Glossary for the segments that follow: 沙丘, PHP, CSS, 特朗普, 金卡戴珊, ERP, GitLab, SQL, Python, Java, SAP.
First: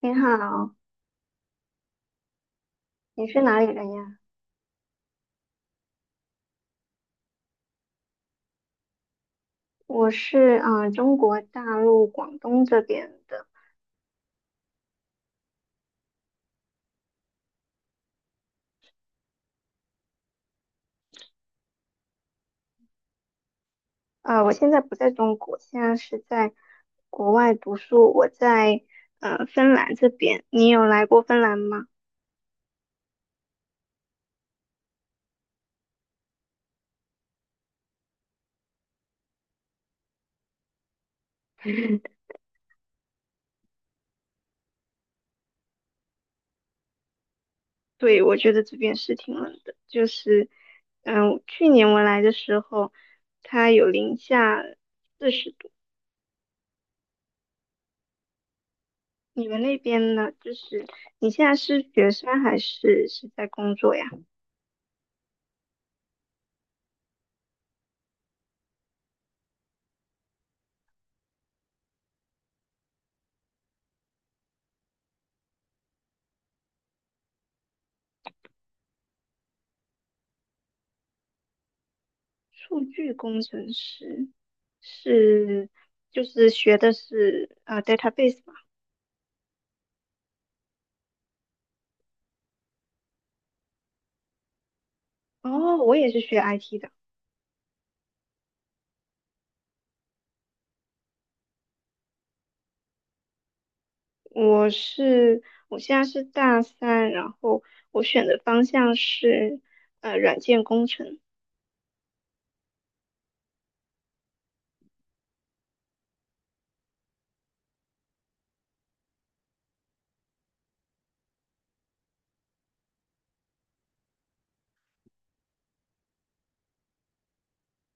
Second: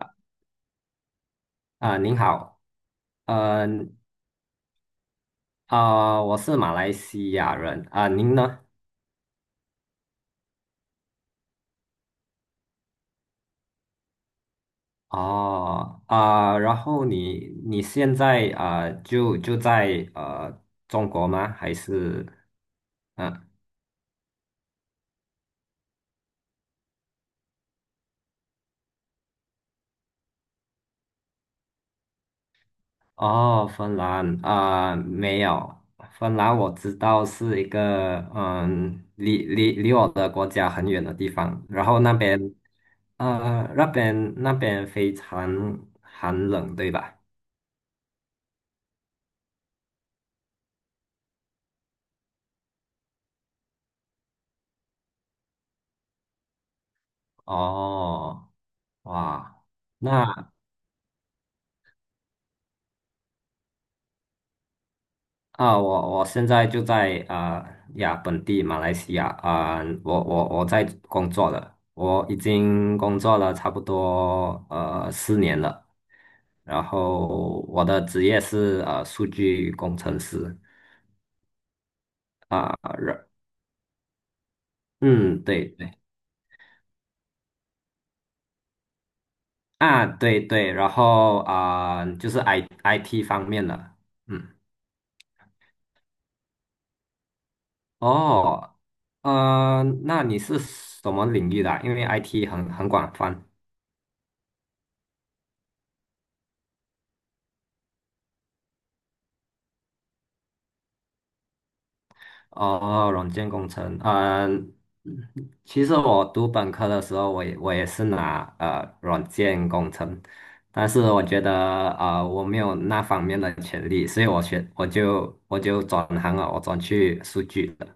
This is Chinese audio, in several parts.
你好，啊，您好。你是哪呃里人呀？啊，我是马来西亚人啊，您呢？我是中国大陆广东这边的。哦，然后你现在就在中国吗？还是嗯、我现在不在中国，现在是在国外读书。我在芬兰这边。你有来过芬兰吗？哦，芬兰啊，没有。芬兰我知道是一个离我的国家很远的地方，然后那 边呃那边那边非常寒冷，对吧？对，我觉得这边是挺冷的，就是去年我来的时候，它有零下40度。哦。你们哇。那边呢？那，就是你现在是学生还是在工作呀？我现在就在呀，本地马来西亚啊，我在工作了。我已经工作了差不多四年了，然后我的职业是数据工程师啊。数据然工程师，嗯，对是，对。就是学的是database 嘛。啊，对对，然后就是 IT 方面的。嗯。哦，我也是学 IT 的，哦。那你是什么领域的啊，因为 IT 很广泛。我是我现在是大三，然后我选的方向是软件工程，哦，软件工程。嗯。其实我读本科的时候，我也是拿软件工程，但是我觉得我没有那方面的潜力，所以我就转行了，我转去数据了。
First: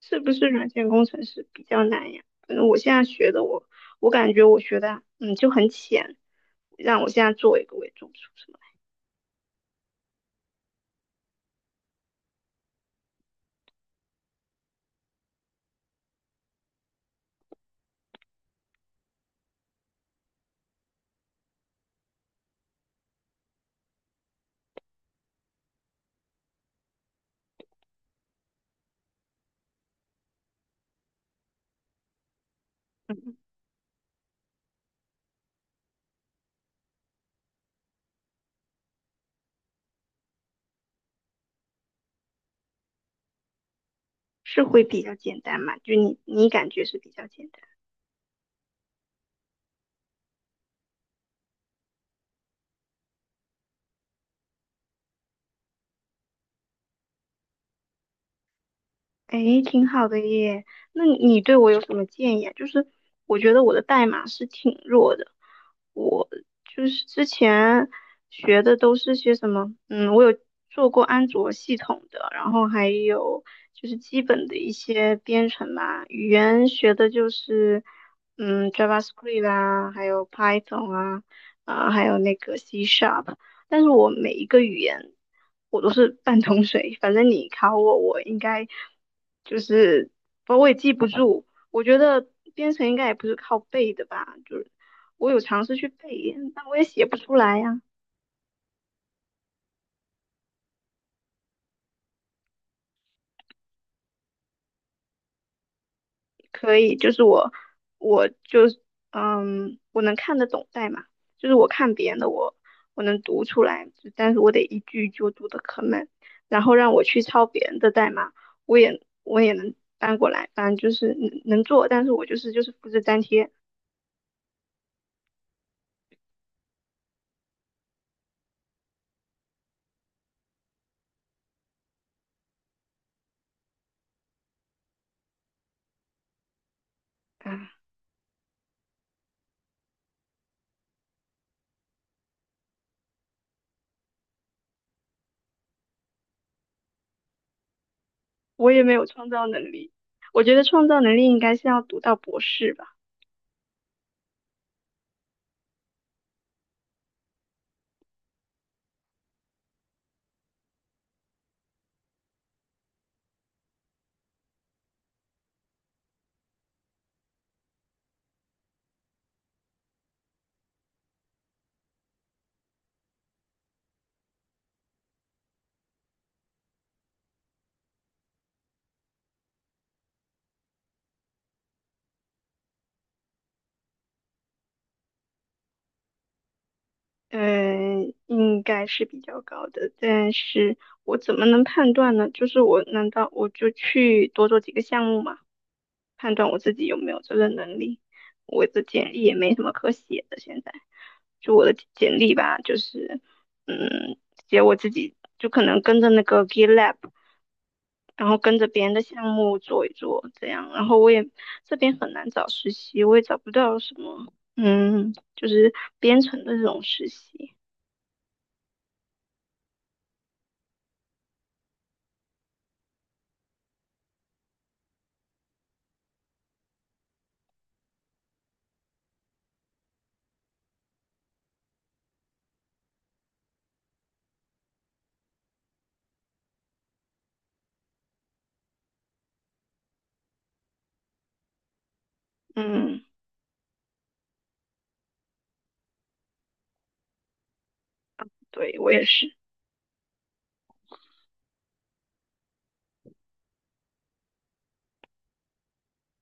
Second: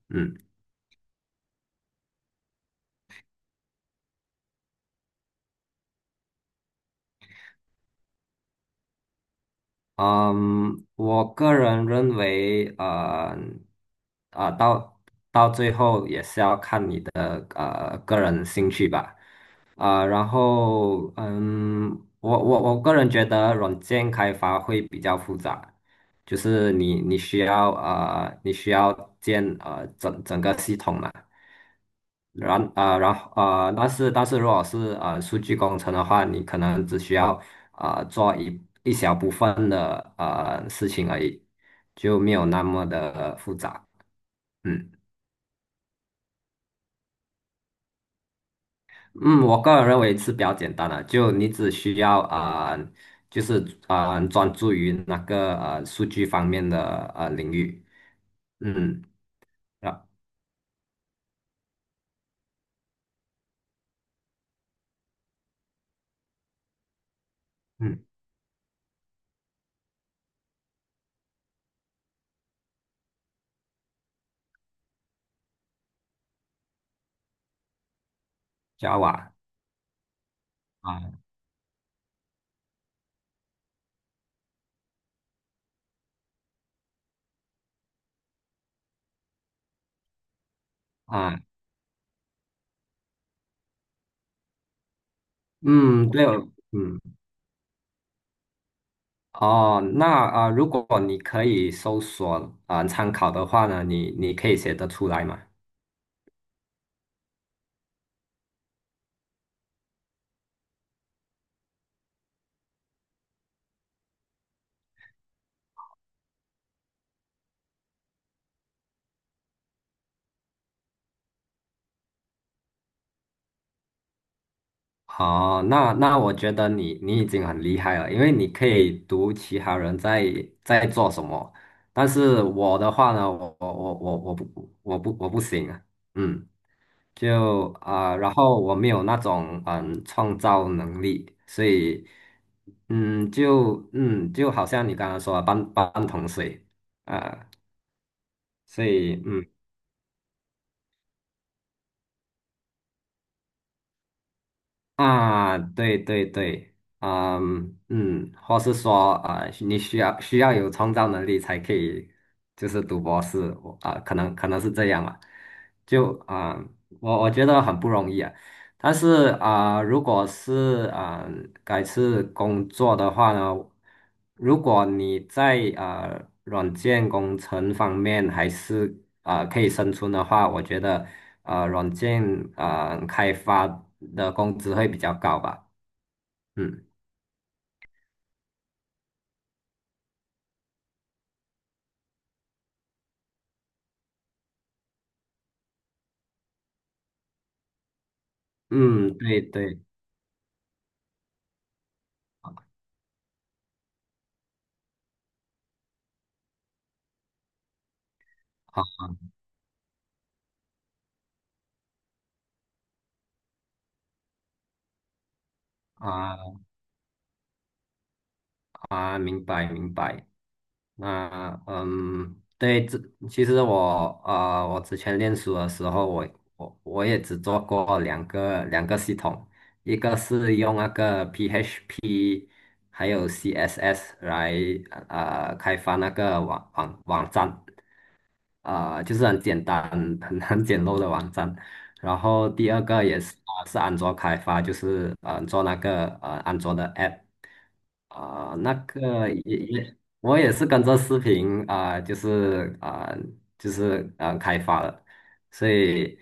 是不嗯是软件工程师比较难呀？反正我现在学的，我感觉我学的就很浅，让我现在做一个我也做不出什么嗯。我个人认为，啊、到到最后也是要看你的。然后我个人觉得软件开发会比较复杂，就是你需要啊，你需要整整个系统嘛。然来，后啊，但是如果是数据工程的话，你可能只需要做一小部分的事情而已，就没有那么的复杂。是会嗯。比较简单嘛？就你感觉是比较简单。嗯，我个人认为是比较简单的，就你只需要就是专注于那个数据方面的领域。嗯。诶，挺啊。好的耶。那你对我有什么建议啊？就是我觉得我的代码是挺弱的，我就是之前嗯学的都是些什么，我有做过安卓系统的，然后还有就是基本的一些编程吧，语言学的就是，，Java JavaScript 啦，还有 Python 啊啊，还有那个 C Sharp。但是我每一个语言我都是半桶水，反正你考我，我应该就是我也记不啊。住。我觉得编程应该也不是靠背的吧，就是我有尝试去嗯，对背，哦。但我也嗯。写不出来呀、哦，那如果你可以搜索参考的话呢，你可以写得出来吗？可以，就是我，我就，是，我能看得懂代码，就是我看别人的，我能读出来，就但是我得一句一句读的可慢，然后让我去抄别人的代码，我也能搬过来，反正就是能做，但是我就是复制粘贴，哦，那，我觉得你已经很厉害了，因为你可以读其他人在做什么。但是我的话呢，我我我我我不我不我不行啊。嗯。啊，然后我没有那种创造能力，所以就好像你刚刚说的半桶水啊。我也所没有以创嗯。造能力，我觉得创造能力应该是要读到博士吧。啊，对对对。嗯嗯。或是说你需要有创造能力才可以，就是读博士，我可能是这样吧。就啊、我觉得很不容易啊。但是啊，如果改次工作的话呢，如果你在软件工程方面还是可以生存的话，我觉得软件开发的工资会比较高吧。嗯嗯，应该是比较高的，但是我怎么能判断呢？就是难道我就去多做几个项目嘛，判断我自己有没有这个能力？我的简嗯。历也对没什么对，可写的，现在就我的简历吧，就是嗯，写我自己，就可能跟着那个 GitLab，然后跟着别人的好。项目做一做这样，然后这边很难找实习，我也找不到什么，就是编程啊的这种实习，啊，明白明白。那嗯，对，其实我之前练书的时候，我也只做过两个系统，一个是用那个 PHP 还有 CSS 来开发那个网站，就是很简单，很简陋的网站。然后第二嗯。个也是安卓开发，就是做那个安卓的 app。那对，我也个是，也，我也是跟着视频就是啊，开发的，所以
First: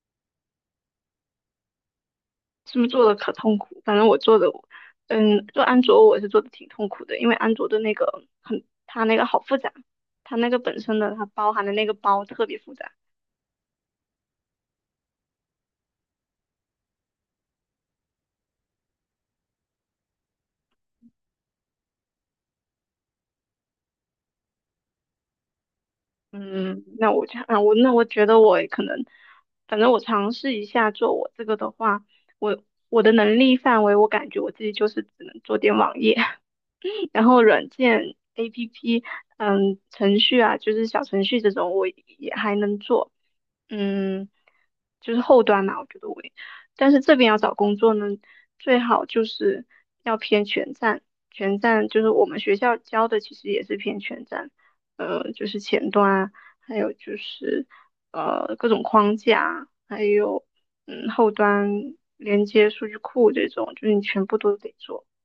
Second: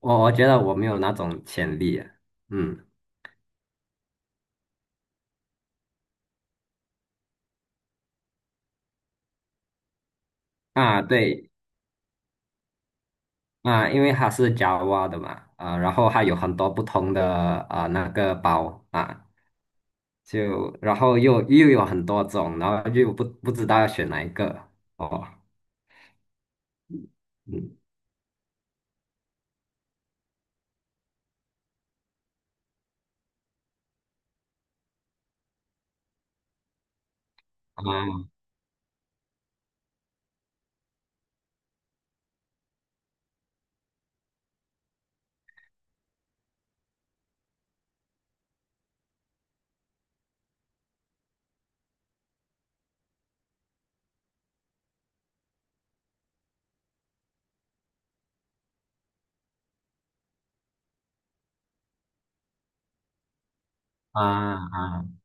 我觉得我没有那种潜力啊。是不嗯。是做的可痛苦？反正我做的，做安卓我是做的挺痛苦的，因为安卓的那个很，它那个好复杂，它那个本身啊，的它对包含的那个包特别复杂。啊，因为它是 Java 的嘛，然后它有很多不同的那个包啊，就然后又有很多种，然后又不知道要选哪一个。哦。嗯，那我就我嗯。那我觉得我可能，反正我尝试一下做我这个的话，我我的能力范围，我感觉我自己就是只能做点网页，然后软件 啊 APP，程序啊，就是小程序这种，我也还能做，嗯，就是后端嘛，我觉得我也，但是这边要找工作呢，最好就是要偏全站，全站就是我们学校教的，其实也是偏全站，就是前端啊，还有就是各种框架啊还有后端连接数据库这种，就是你全部啊都得做。啊。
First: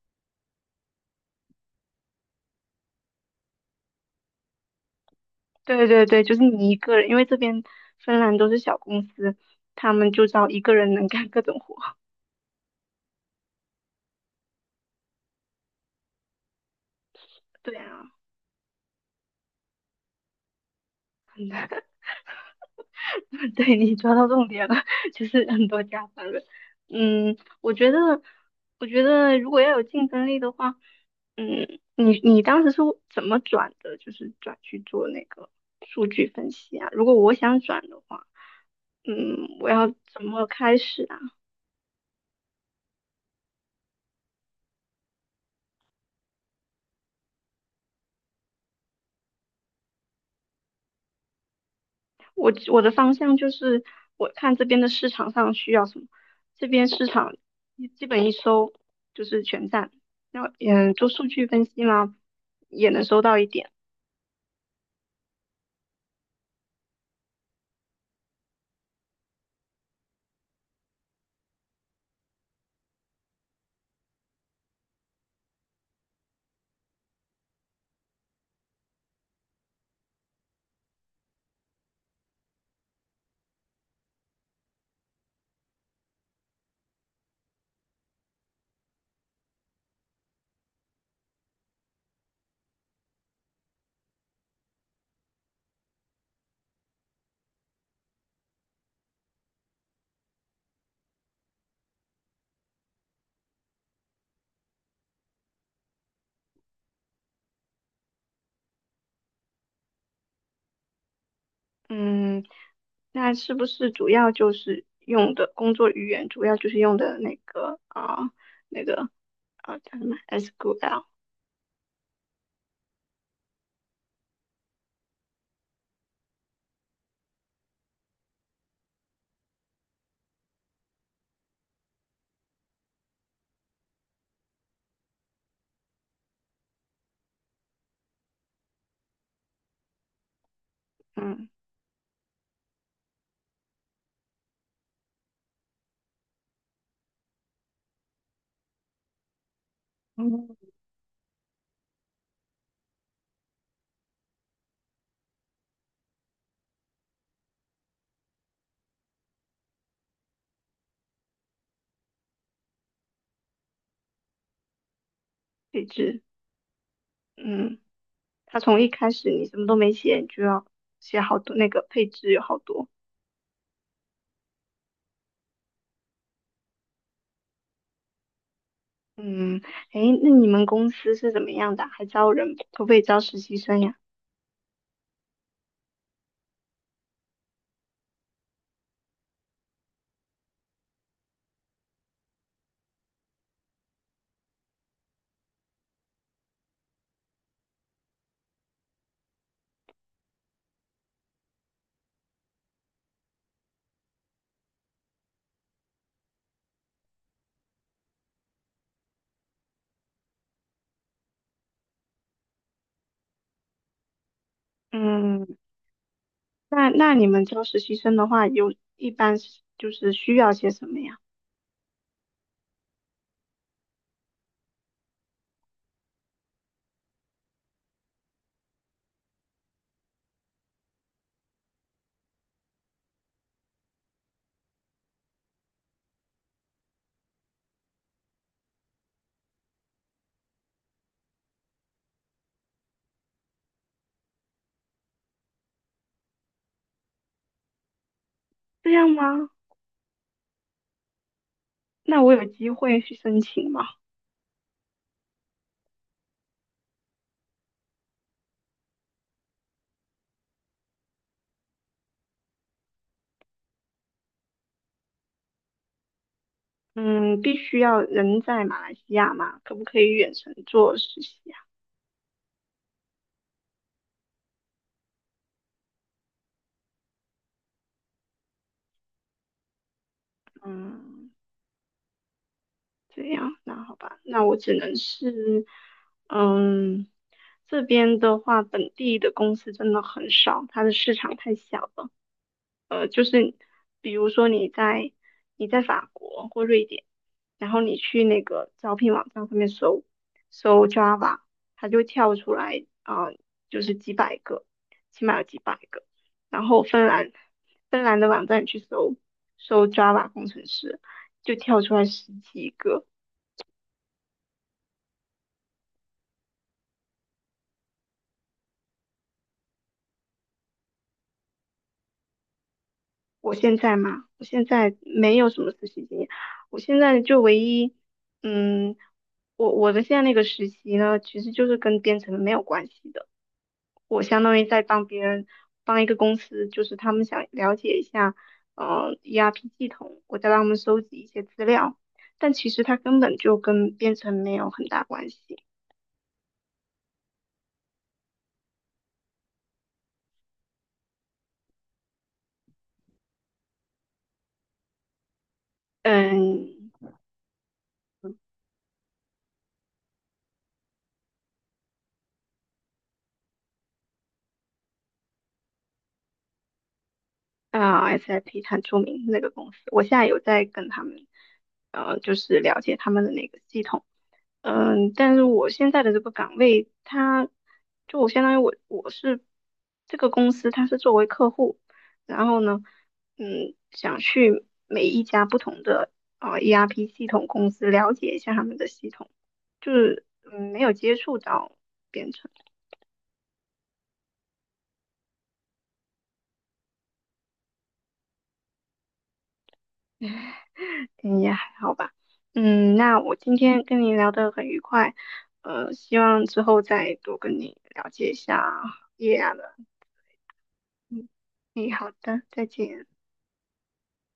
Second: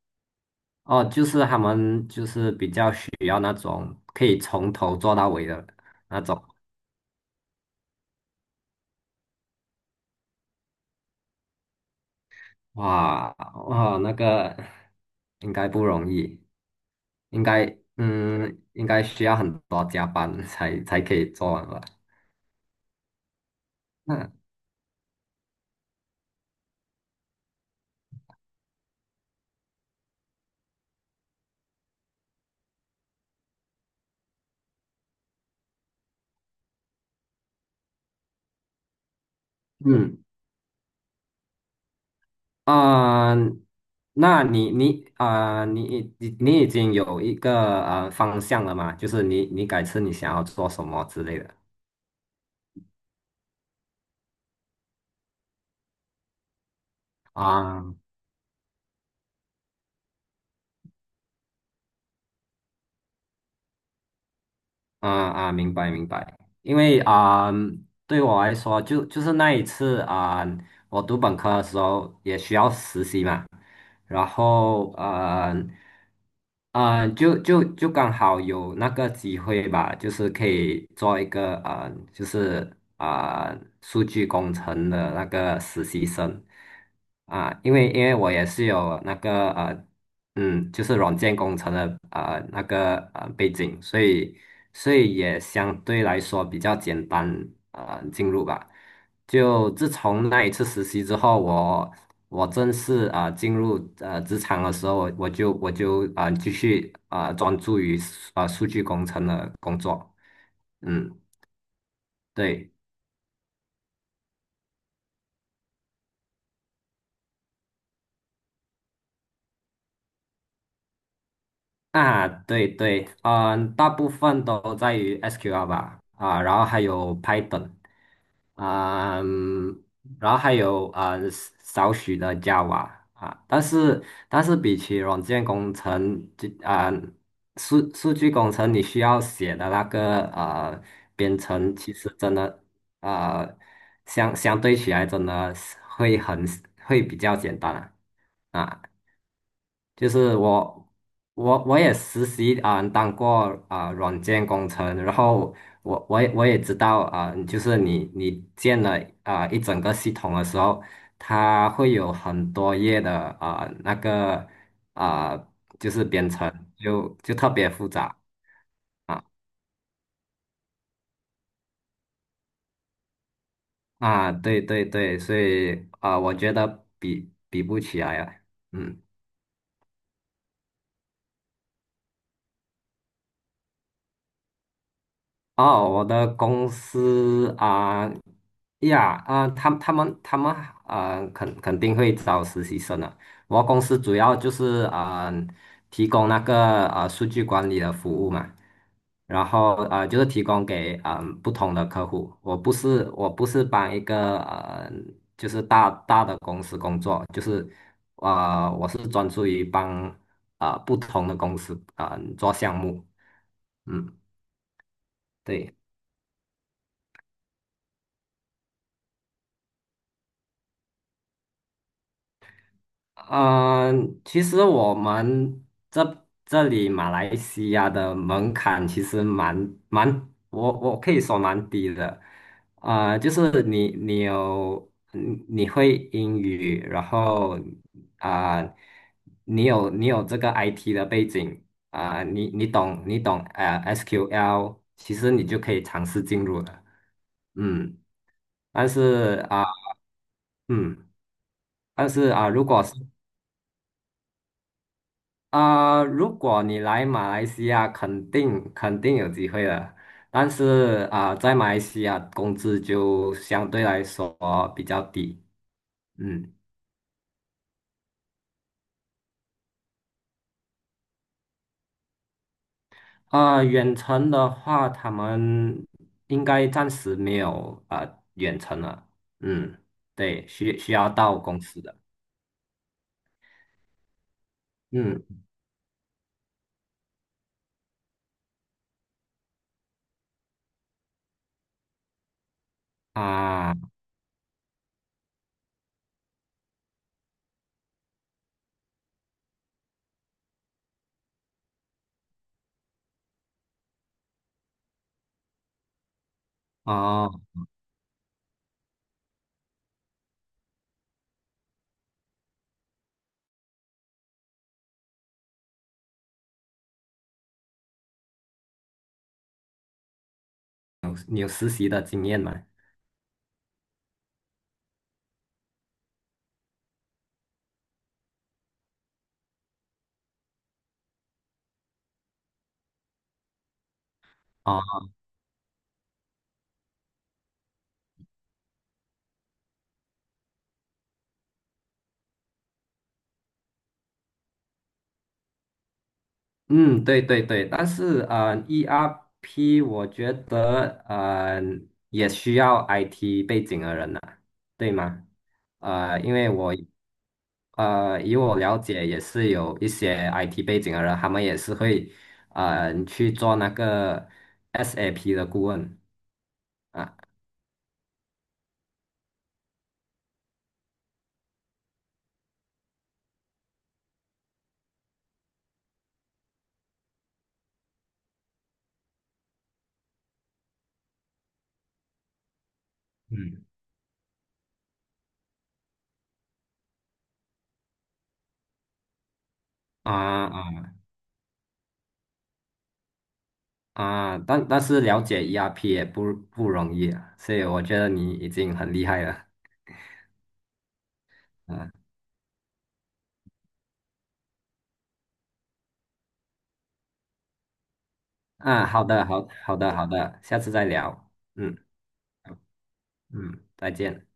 哦，就是他们就是比较需要那种可以从头做到尾的对对那对，就是种。你一个人，因为这边芬兰都是小公司，他们就招一个人能干各种活。哇，哇，那个应该不容易，应 该，对啊，嗯，应该需要很多加班才可以做完吧？对你抓到那重点了，就是很多加班的。嗯，我觉得，我觉得如果要有竞争力的话，你当时是怎么转的？就是转去做那个数据分析啊？如果我想转的话，我要嗯，怎么开始啊？啊、那你已经有一个方向了嘛？就是你改次你想要做什么之类的我的方向就是我看这边的市场上需要什么，这边市场啊？一基本一搜就是全站，然后做数据分析嘛，也能搜到一点，啊啊，明白明白。因为对我来说，就是那一次啊，我读本科的时候也需要实习嘛。然后就刚好有那个机会吧，就是可以做一个数据工程的那个实习生，因为我也是有那个就是软件工程的那个背景，所以也相对来说比较简单进入吧。就自从那一次实习之后，我正式进入职场的时候，我就继续专注于数据工程的工作。嗯，嗯，对。那是不是主要就是用的工作语言，主要就是用的那个叫什么 SQL，啊，对对，嗯，大部分都在于 SQL 吧，然后还有 Python。啊、嗯，然后还有少许的 Java 啊。但是比起软件工程，数据工程你需要写的那个编嗯，程，其实真的，呃相对起来真的是会比较简单。啊啊。就是嗯，我，我也实习当过软件工程，然后我也知道就是你建了一整个系统的时候，它会有很多页的那个啊、配就是置，编程，就特别嗯，复杂。它从一开啊始你什么都没写，你就要写好多那个配置有好多。啊，对对对，所以我觉得比不起来啊。嗯。嗯，诶，那你们公司是怎么样的啊还招人，可不可以招实习生呀？哦，我的公司啊，呀啊，他们啊，肯定会招实习生的。我公司主要就是提供那个数据管理的服务嘛，然后就是提供给不同的客户。我不是帮一个就是大的公司工作，就是我是专注于帮不同的公司做项目。嗯，嗯，对。那你们招实习生的话，有一般是就是需要些什么呀？嗯，其实我们这里马来西亚的门槛其实蛮，我可以说蛮低的，就是你会英语，然后啊、你有这个 IT 的背景，你懂SQL，其实你就可以尝试进入了。嗯。但这样是吗？啊、嗯，但那是我有啊、机会去申请吗？如果你来马来西亚，肯定有机会的。但是在马来西亚工资就相对来说比较低。嗯。嗯，必须要人在马来西亚吗？可不可以远程做实习呀？远程的话，他们应该暂时没有远程了。嗯，对，需要嗯，到公司的。这样，那好吧，那我只能嗯是，嗯，这边的话，本地的公司真的很少，它的市场太小了。啊，比如说你在法国或瑞典，然后你去那个招聘网站上面搜搜 Java，它就跳出来就是几百个，起码有几百个。然后芬哦，兰芬兰的网站去搜搜 Java 工程师，就跳出来十几个。你有实习的经验吗？我现在嘛，我现在没有什么实习经验，我现在就唯一，嗯，我的现在那个实习呢，其实就是跟编程没有关系的。我相当于在哦。帮别人，帮一个公司，就是他们想了解一下，ERP 系统，我在帮他们收集一些资料，但其实它根本就跟编程没有很大关系。嗯，对对对，但是ERP 我觉得也需要 IT 背景的人呐，对吗？因为嗯，以我了解，也是有一些 IT 背景的人，他们也是会去做那个 SAP 的顾问啊。SIP 很出名那个公司，我现在有在跟他们，就是了解他们的那个系统，但是我现在的这个岗位，它就我相当于我是这个公司，它是作为客户，然后呢，嗯。想去每一家不同的ERP 系统公司了解一下他们的系统，就啊是没啊有接触到编程。啊，但是了解 ERP 也不容易啊，所以我觉得你已经很厉害了。嗯，也还嗯。好吧。那我今天跟你聊得很愉快，希望之后再多跟你了解一下啊，好的，业好，啊的。好的，好的，下次再嗯，聊。嗯。好的，再见。嗯，再见。